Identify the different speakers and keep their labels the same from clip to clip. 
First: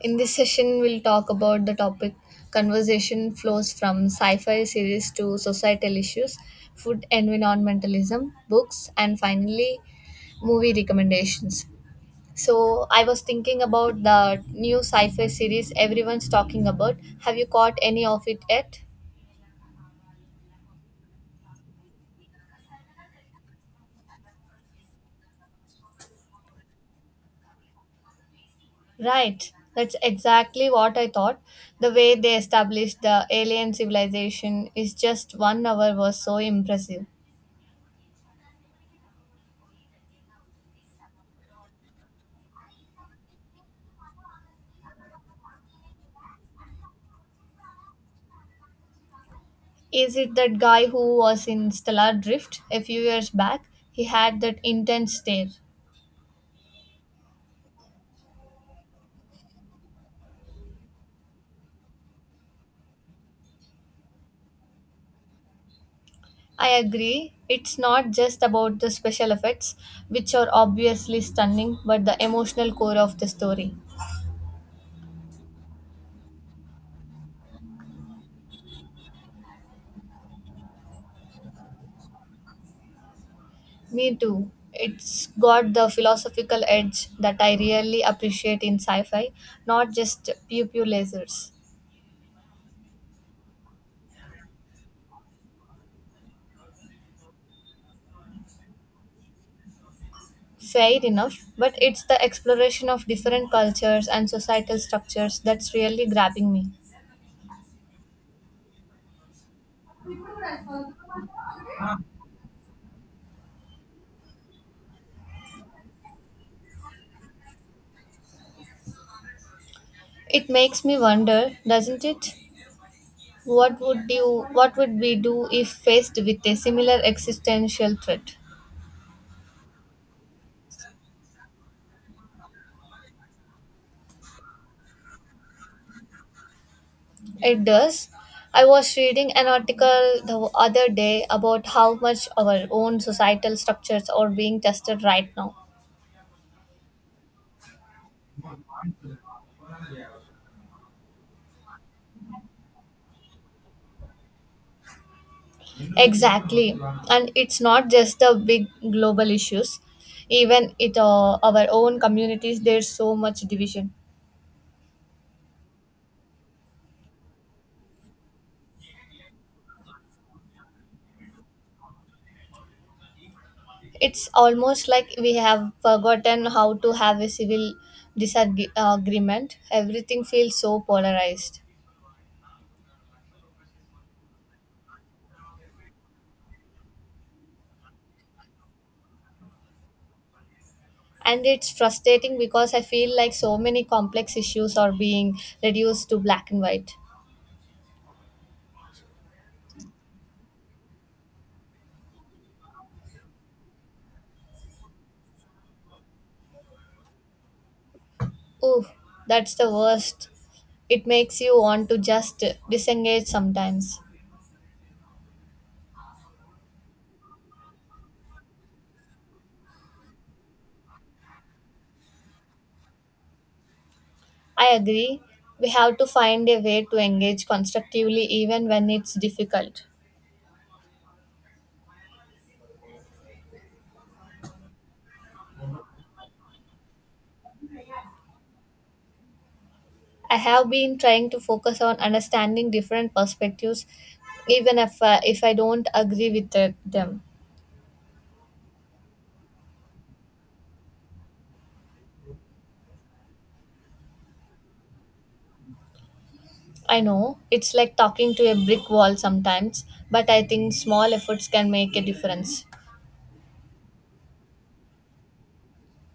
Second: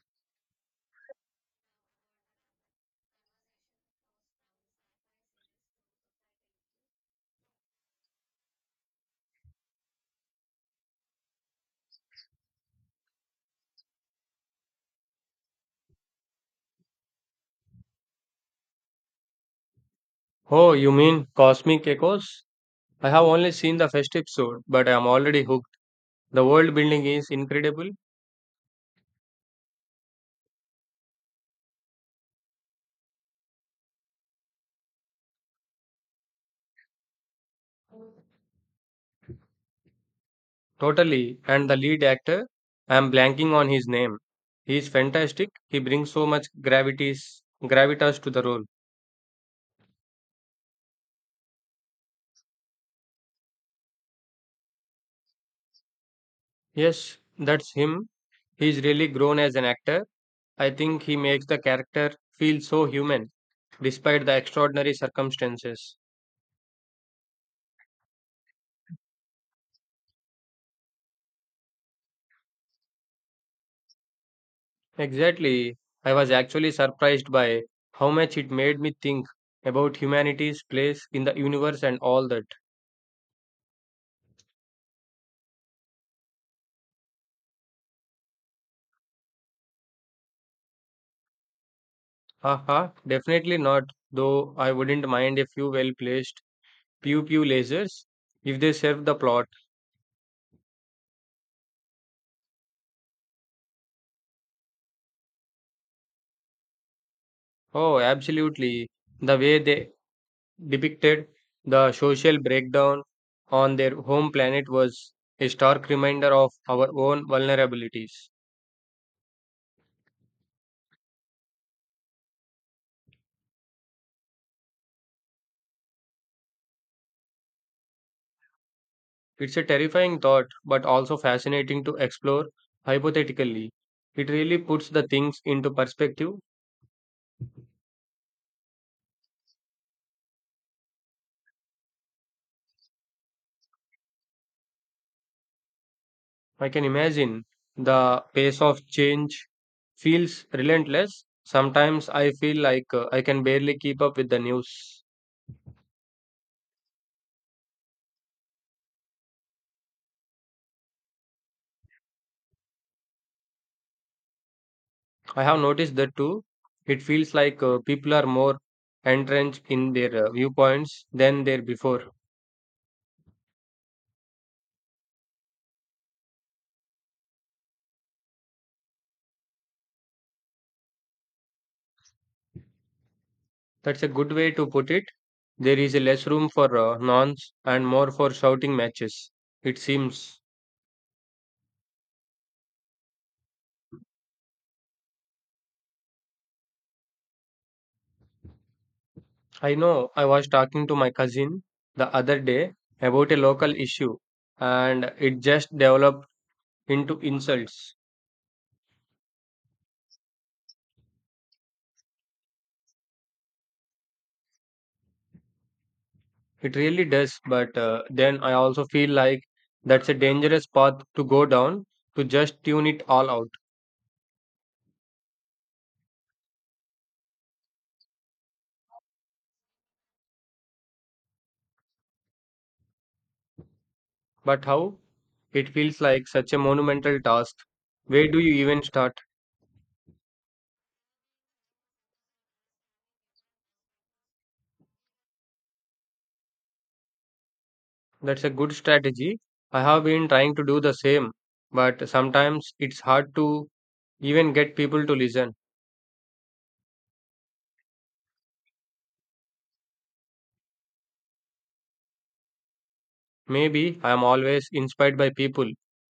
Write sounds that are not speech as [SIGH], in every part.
Speaker 1: In this session, we'll talk about the topic conversation flows from sci fi series to societal issues, food environmentalism, books, and finally, movie recommendations. So, I was thinking about the new sci fi series everyone's talking about. Have you caught any of it yet?
Speaker 2: Oh, you mean Cosmic Echoes? I have only seen the first episode, but I am already hooked. The world building is incredible,
Speaker 1: Right. That's exactly what I thought. The way they established the alien civilization is just one hour was so impressive.
Speaker 2: totally, and the lead actor, I am blanking on his name. He is fantastic. He brings so much gravitas to the role.
Speaker 1: Is it that guy who was in Stellar Drift a few years back? He had that intense stare.
Speaker 2: Yes, that's him. He's really grown as an actor. I think he makes the character feel so human, despite the extraordinary circumstances.
Speaker 1: I agree. It's not just about the special effects, which are obviously stunning, but the emotional core of the story.
Speaker 2: Exactly. I was actually surprised by how much it made me think about humanity's place in the universe and all that.
Speaker 1: Me too. It's got the philosophical edge that I really appreciate in sci fi, not just pew pew lasers.
Speaker 2: Haha, definitely not, though I wouldn't mind a few well placed pew pew lasers if they serve the plot.
Speaker 1: Fair enough, but it's the exploration of different cultures and societal structures that's really grabbing me.
Speaker 2: Oh, absolutely. The way they depicted the social breakdown on their home planet was a stark reminder of our own vulnerabilities.
Speaker 1: It makes me wonder, doesn't it? What would we do if faced with a similar existential threat?
Speaker 2: It's a terrifying thought, but also fascinating to explore hypothetically. It really puts the things into perspective.
Speaker 1: It does. I was reading an article the other day about how much our own societal structures are being tested right now.
Speaker 2: I can imagine the pace of change feels relentless. Sometimes I feel like I can barely keep up with the news.
Speaker 1: Exactly. And it's not just the big global issues. Even it our own communities, there's so much division.
Speaker 2: I have noticed that too. It feels like people are more entrenched in their viewpoints than there before.
Speaker 1: It's almost like we have forgotten how to have a civil disagreement. Everything feels so polarized.
Speaker 2: That's a good way to put it. There is less room for nonce and more for shouting matches, it seems.
Speaker 1: And it's frustrating because I feel like so many complex issues are being reduced to black and white.
Speaker 2: I know, I was talking to my cousin the other day about a local issue and it just developed into insults.
Speaker 1: Ooh, that's the worst. It makes you want to just disengage sometimes.
Speaker 2: It really does, but then I also feel like that's a dangerous path to go down, to just tune it all out.
Speaker 1: I agree. We have to find a way to engage constructively even when it's difficult.
Speaker 2: But how? It feels like such a monumental task. Where do you even start?
Speaker 1: I have been trying to focus on understanding different perspectives, even if I don't agree with them.
Speaker 2: That's a good strategy. I have been trying to do the same, but sometimes it's hard to even get people to listen.
Speaker 1: I know it's like talking to a brick wall sometimes, but I think small efforts can make a difference.
Speaker 2: Maybe I am always inspired by people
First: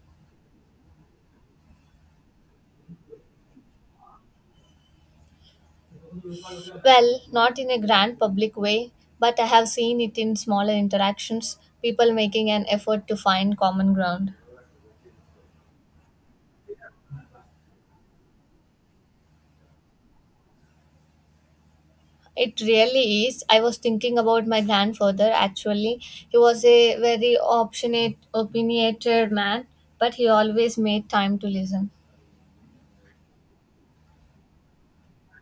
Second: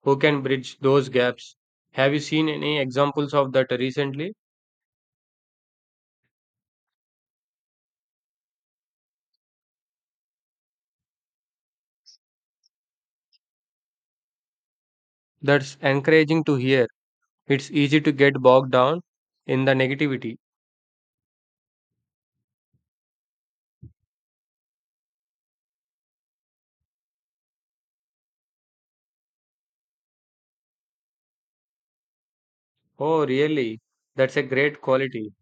Speaker 2: who can bridge those gaps. Have you seen any examples of that recently?
Speaker 1: Well, not in a grand public way, but I have seen it in smaller interactions, people making an effort to find common ground.
Speaker 2: That's encouraging to hear. It's easy to get bogged down in the negativity.
Speaker 1: It really is. I was thinking about my grandfather actually. He was a very opinionated man, but he always made time to listen.
Speaker 2: Oh, really? That's a great quality.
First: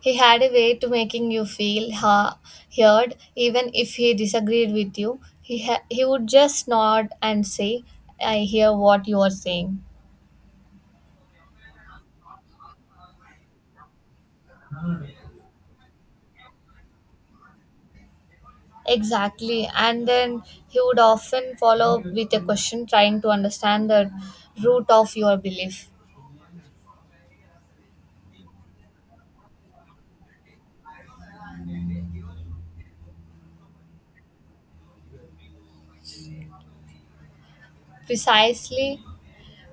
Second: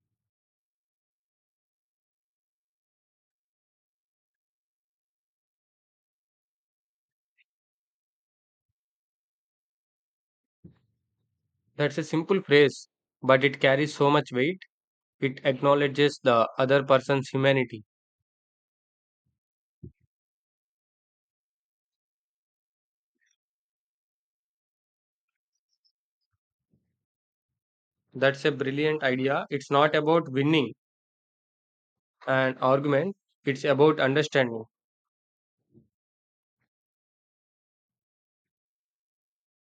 Speaker 1: He had a way to making you feel heard, even if he disagreed with you. He would just nod and say, I hear what you are saying.
Speaker 2: That's a simple phrase, but it carries so much weight. It acknowledges the other person's humanity.
Speaker 1: Exactly. And then he would often follow up with a question trying to understand the root of your belief.
Speaker 2: That's a brilliant idea. It's not about winning an argument, it's about understanding.
Speaker 1: Precisely.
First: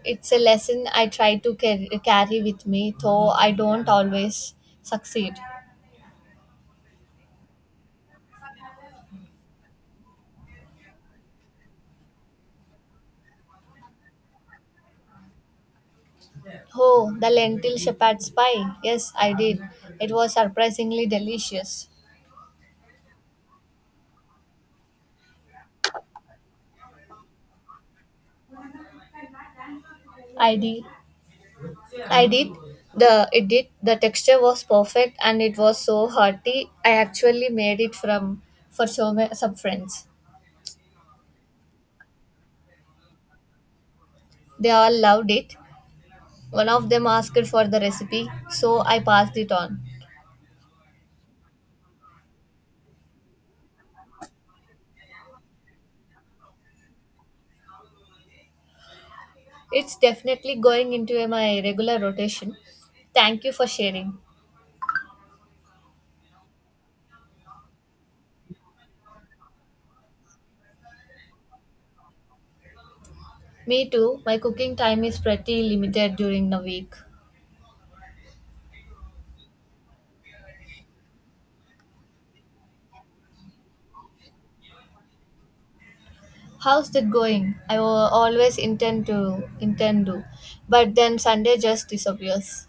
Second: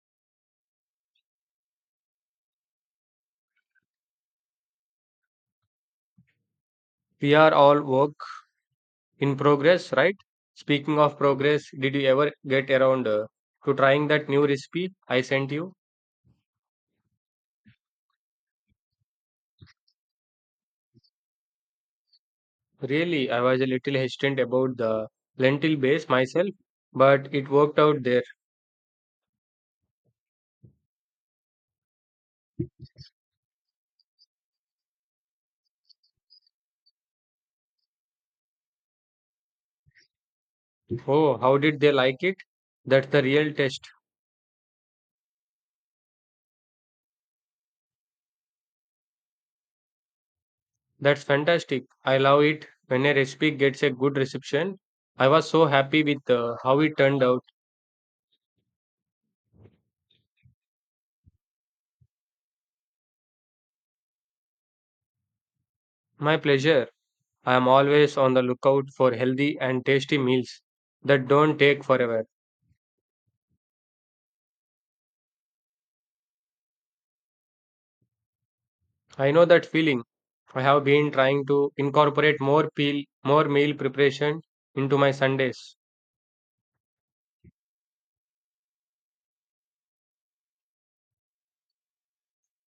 Speaker 1: It's a lesson I try to carry with me, though I don't always succeed.
Speaker 2: We are all work in progress, right? Speaking of progress, did you ever get around to trying that new recipe I sent you?
Speaker 1: Oh, the lentil shepherd's pie. Yes, I did. It was surprisingly delicious.
Speaker 2: Really, I was a little hesitant about the lentil base myself, but it worked out there.
Speaker 1: I did. I did. The It did. The texture was perfect, and it was so hearty. I actually made it from for some friends.
Speaker 2: Oh, how did they like it? That's the real test.
Speaker 1: They all loved it. One of them asked for the recipe, so I passed it on.
Speaker 2: That's fantastic. I love it when a recipe gets a good reception. I was so happy with how it turned out.
Speaker 1: It's definitely going into my regular rotation. Thank you for sharing.
Speaker 2: My pleasure. I am always on the lookout for healthy and tasty meals that don't take forever.
Speaker 1: Me too, my cooking time is pretty limited during the week.
Speaker 2: I know that feeling. I have been trying to incorporate more meal preparation into my Sundays.
Speaker 1: How's that going? I always intend to, but then Sunday just disappears.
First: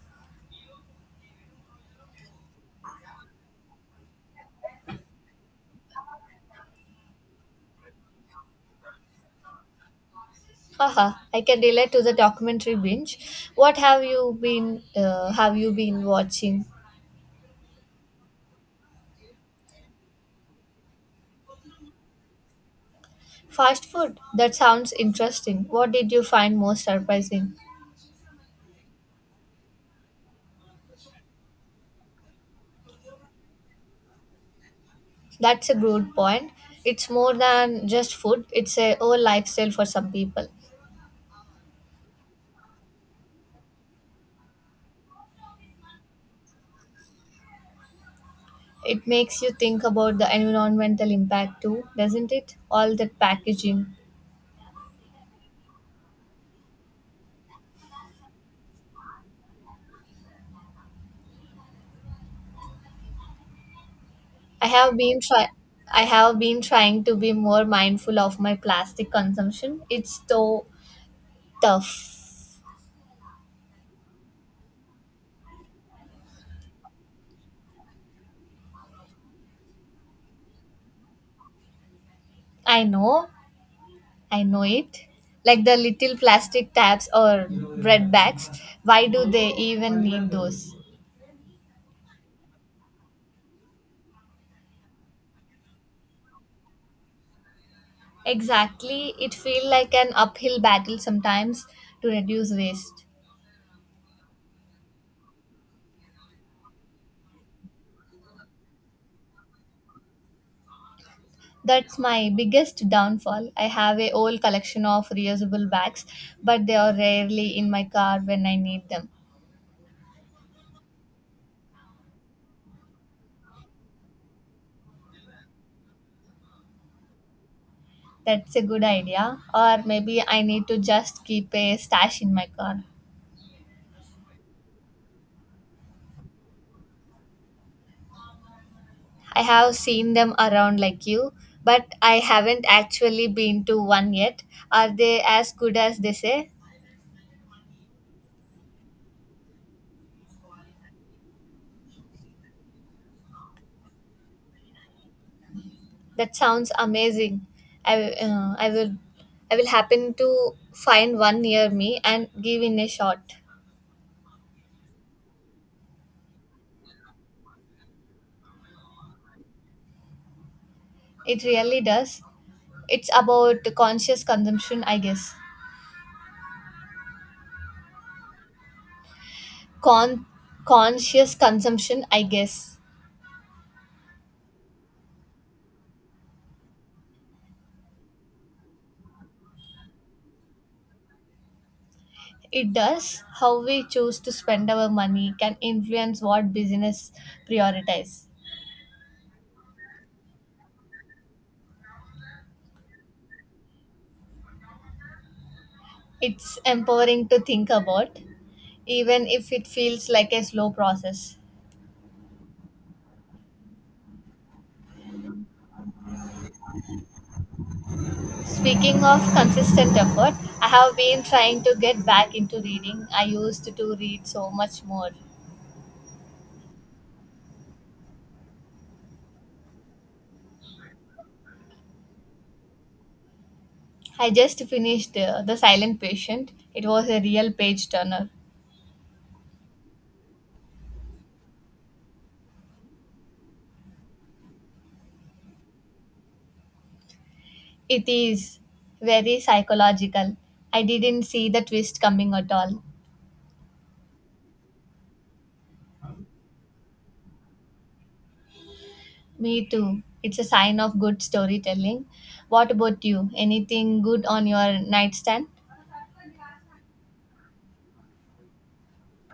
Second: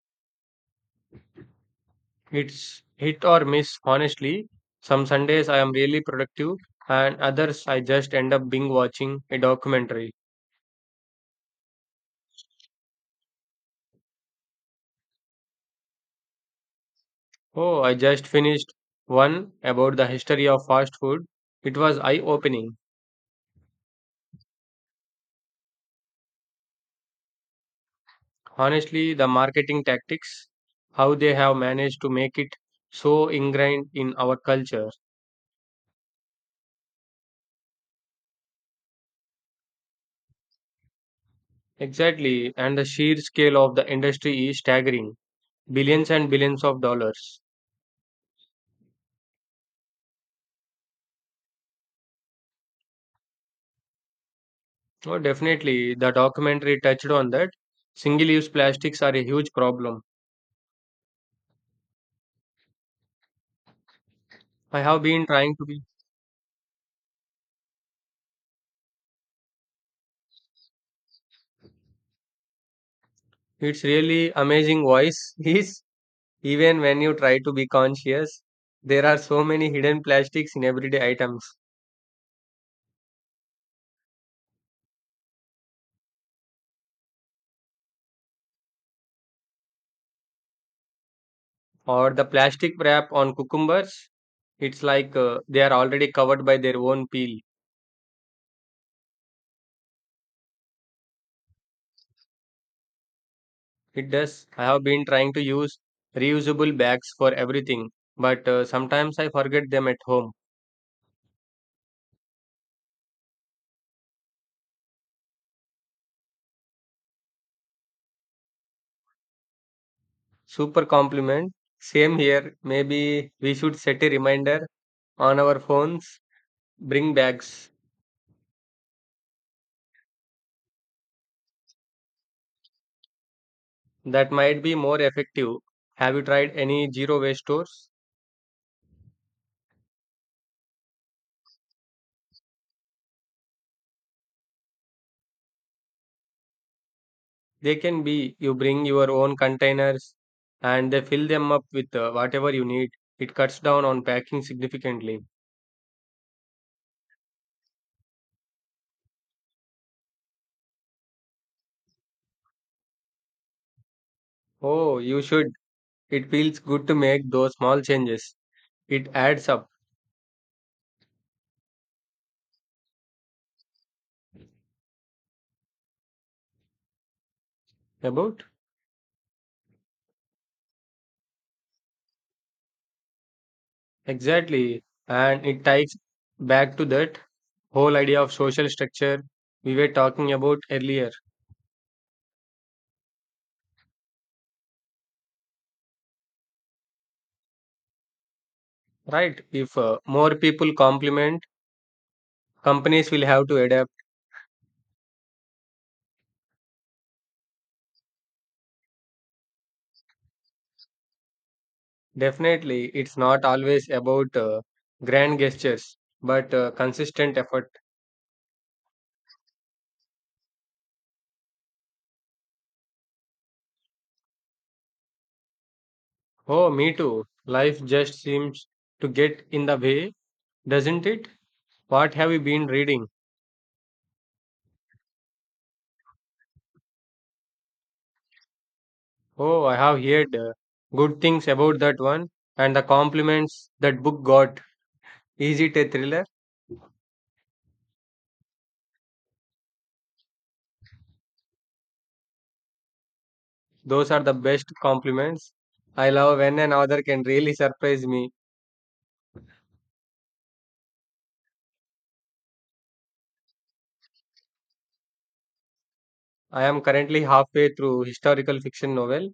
Speaker 2: It's hit or miss, honestly. Some Sundays I am really productive, and others I just end up being watching a documentary.
Speaker 1: Haha, I can relate to the documentary binge. What have you been watching?
Speaker 2: Oh, I just finished one about the history of fast food. It was eye-opening.
Speaker 1: Fast food. That sounds interesting. What did you find most surprising?
Speaker 2: Honestly, the marketing tactics, how they have managed to make it so ingrained in our culture.
Speaker 1: That's a good point. It's more than just food, it's a whole lifestyle for some people.
Speaker 2: Exactly, and the sheer scale of the industry is staggering, billions and billions of dollars.
Speaker 1: It makes you think about the environmental impact too, doesn't it? All that packaging.
Speaker 2: Oh, definitely, the documentary touched on that. Single use plastics are a huge problem.
Speaker 1: I
Speaker 2: I
Speaker 1: have
Speaker 2: have
Speaker 1: been
Speaker 2: been
Speaker 1: try
Speaker 2: trying to be.
Speaker 1: I have been trying to be more mindful of my plastic consumption. It's so tough.
Speaker 2: It's really amazing, voice [LAUGHS] is, even when you try to be conscious. There are so many hidden plastics in everyday items,
Speaker 1: I know, I know it. Like the little plastic tabs or bread bags, why do they even need those?
Speaker 2: or the plastic wrap on cucumbers. It's like they are already covered by their own peel.
Speaker 1: Exactly, it feels like an uphill battle sometimes to reduce waste.
Speaker 2: It does. I have been trying to use reusable bags for everything, but sometimes I forget them at home.
Speaker 1: That's my biggest downfall. I have a whole collection of reusable bags, but they are rarely in my car when I need them.
Speaker 2: Super compliment. Same here. Maybe we should set a reminder on our phones. Bring bags.
Speaker 1: That's a good idea. Or maybe I need to just keep a stash in my car.
Speaker 2: That might be more effective. Have you tried any zero waste stores?
Speaker 1: I have seen them around like you, but I haven't actually been to one yet. Are they as good as they say?
Speaker 2: They can be, you bring your own containers and they fill them up with whatever you need. It cuts down on packing significantly.
Speaker 1: That sounds amazing. I uh, I will I will happen to find one near me and give in a shot.
Speaker 2: Oh, you should. It feels good to make those small changes. It adds up,
Speaker 1: It really does. It's about conscious consumption, I guess.
Speaker 2: about
Speaker 1: Con Conscious consumption, I guess.
Speaker 2: exactly, and it ties back to that whole idea of social structure we were talking about earlier,
Speaker 1: It does. How we choose to spend our money can influence what business prioritize.
Speaker 2: right. If more people complement, companies will have to adapt.
Speaker 1: It's empowering to think about, even if it feels like a slow process.
Speaker 2: Definitely it's not always about grand gestures but consistent effort.
Speaker 1: Speaking of consistent effort, I have been trying to get back into reading. I used to read so much more.
Speaker 2: Oh, me too, life just seems to get in the way, doesn't it? What have you been reading?
Speaker 1: I just finished The Silent Patient. It was a real page turner.
Speaker 2: Oh, I have heard good things about that one, and the compliments that book got. Is it a thriller?
Speaker 1: It is very psychological. I didn't see the twist coming at all.
Speaker 2: Those are the best compliments. I love when an author can really surprise me.
Speaker 1: Me too. It's a sign of good storytelling. What about you? Anything good on your nightstand?
Speaker 2: I am currently halfway through historical fiction novel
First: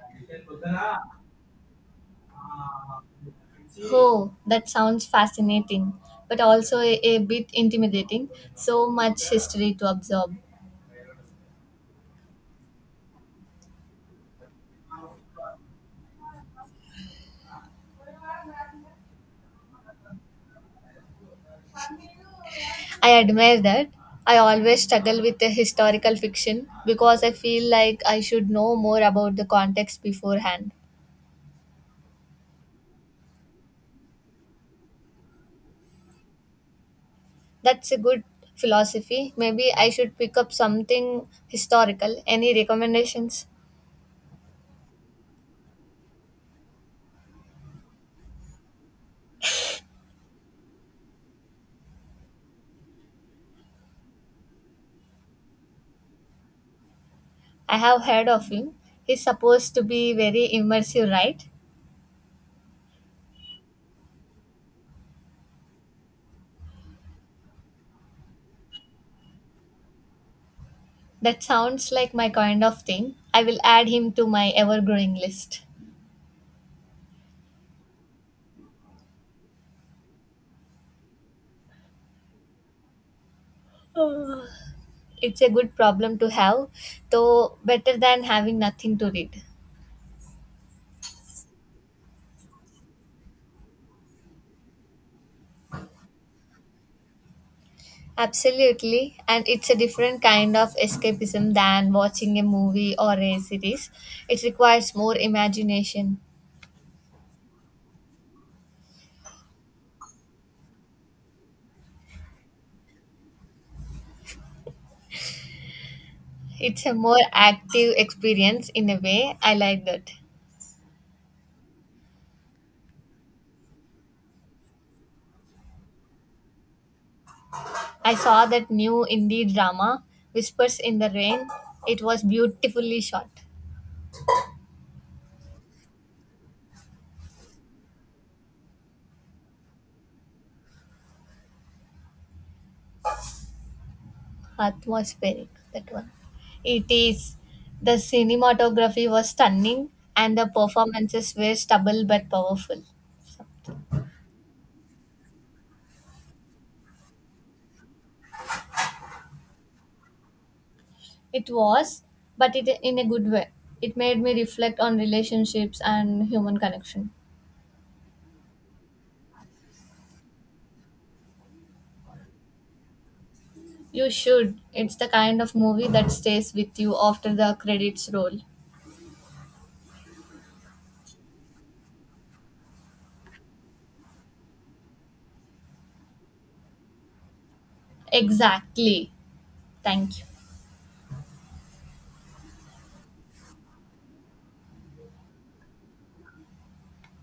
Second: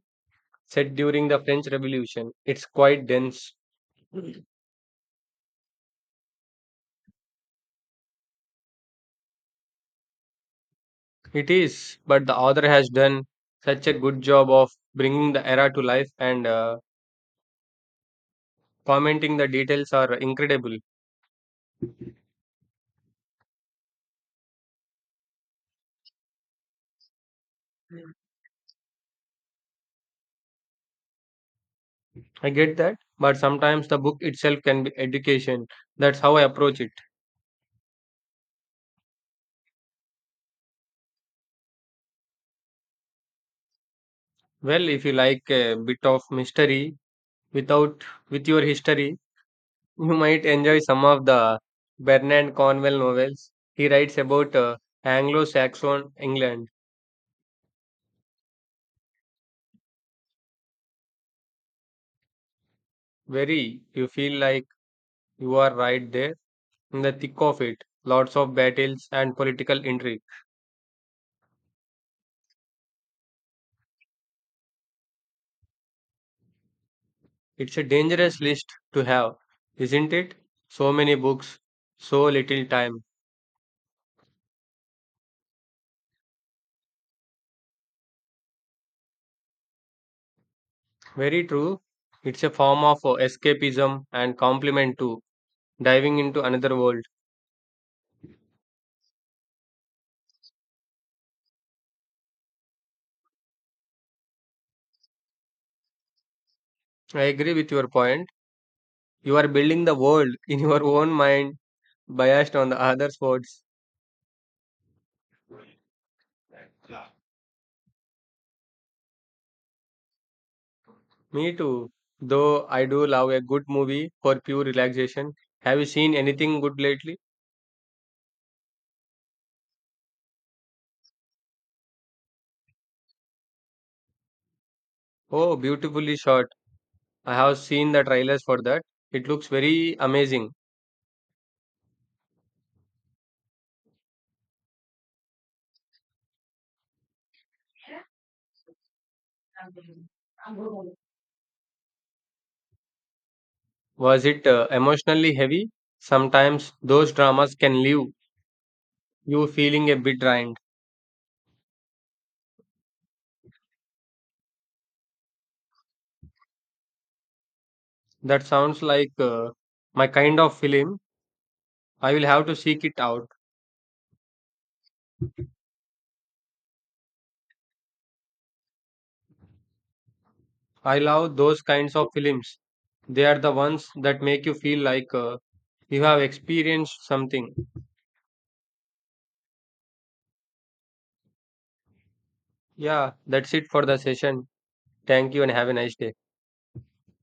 Speaker 2: set during the French Revolution. It's quite dense.
Speaker 1: Oh, that sounds fascinating, but also a bit intimidating. So much history to absorb.
Speaker 2: It is, but the author has done such a good job of bringing the era to life, and commenting, the details are incredible.
Speaker 1: I admire that. I always struggle with the historical fiction because I feel like I should know more about the context beforehand.
Speaker 2: I get that, but sometimes the book itself can be education. That's how I approach it.
Speaker 1: That's a good philosophy. Maybe I should pick up something historical. Any recommendations?
Speaker 2: Well, if you like a bit of mystery without with your history, you might enjoy some of the Bernard Cornwell novels. He writes about Anglo-Saxon England.
Speaker 1: I have heard of him. He's supposed to be very immersive, right?
Speaker 2: Very, you feel like you are right there in the thick of it. Lots of battles and political intrigue.
Speaker 1: That sounds like my kind of thing. I will add him to my ever growing list.
Speaker 2: It's a dangerous list to have, isn't it? So many books, so little time.
Speaker 1: Uh, it's a good problem to have, though better than having nothing to read.
Speaker 2: Very true. It's a form of escapism and complement to diving into another world.
Speaker 1: Absolutely, and it's a different kind of escapism than watching a movie or a series. It requires more imagination.
Speaker 2: I agree with your point. You are building the world [LAUGHS] in your own mind, biased on the other sports.
Speaker 1: It's a more active experience in a way. I like that.
Speaker 2: Me too. Though I do love a good movie for pure relaxation. Have you seen anything good lately?
Speaker 1: I saw that new indie drama, Whispers in the Rain. It was beautifully shot.
Speaker 2: Oh, beautifully shot. I have seen the trailers for that. It looks very amazing.
Speaker 1: Atmospheric, that one. It is. The cinematography was stunning, and the performances were stubble but powerful.
Speaker 2: Was it emotionally heavy? Sometimes those dramas can leave you feeling a bit drained.
Speaker 1: It was, but it in a good way. It made me reflect on relationships and human connection.
Speaker 2: That sounds like my kind of film. I will have to seek it out.
Speaker 1: You should. It's the kind of movie that stays with you after the credits roll.
Speaker 2: I love those kinds of films. They are the ones that make you feel like you have experienced something.
Speaker 1: Exactly. Thank you.
Speaker 2: Yeah, that's it for the session. Thank you and have a nice day.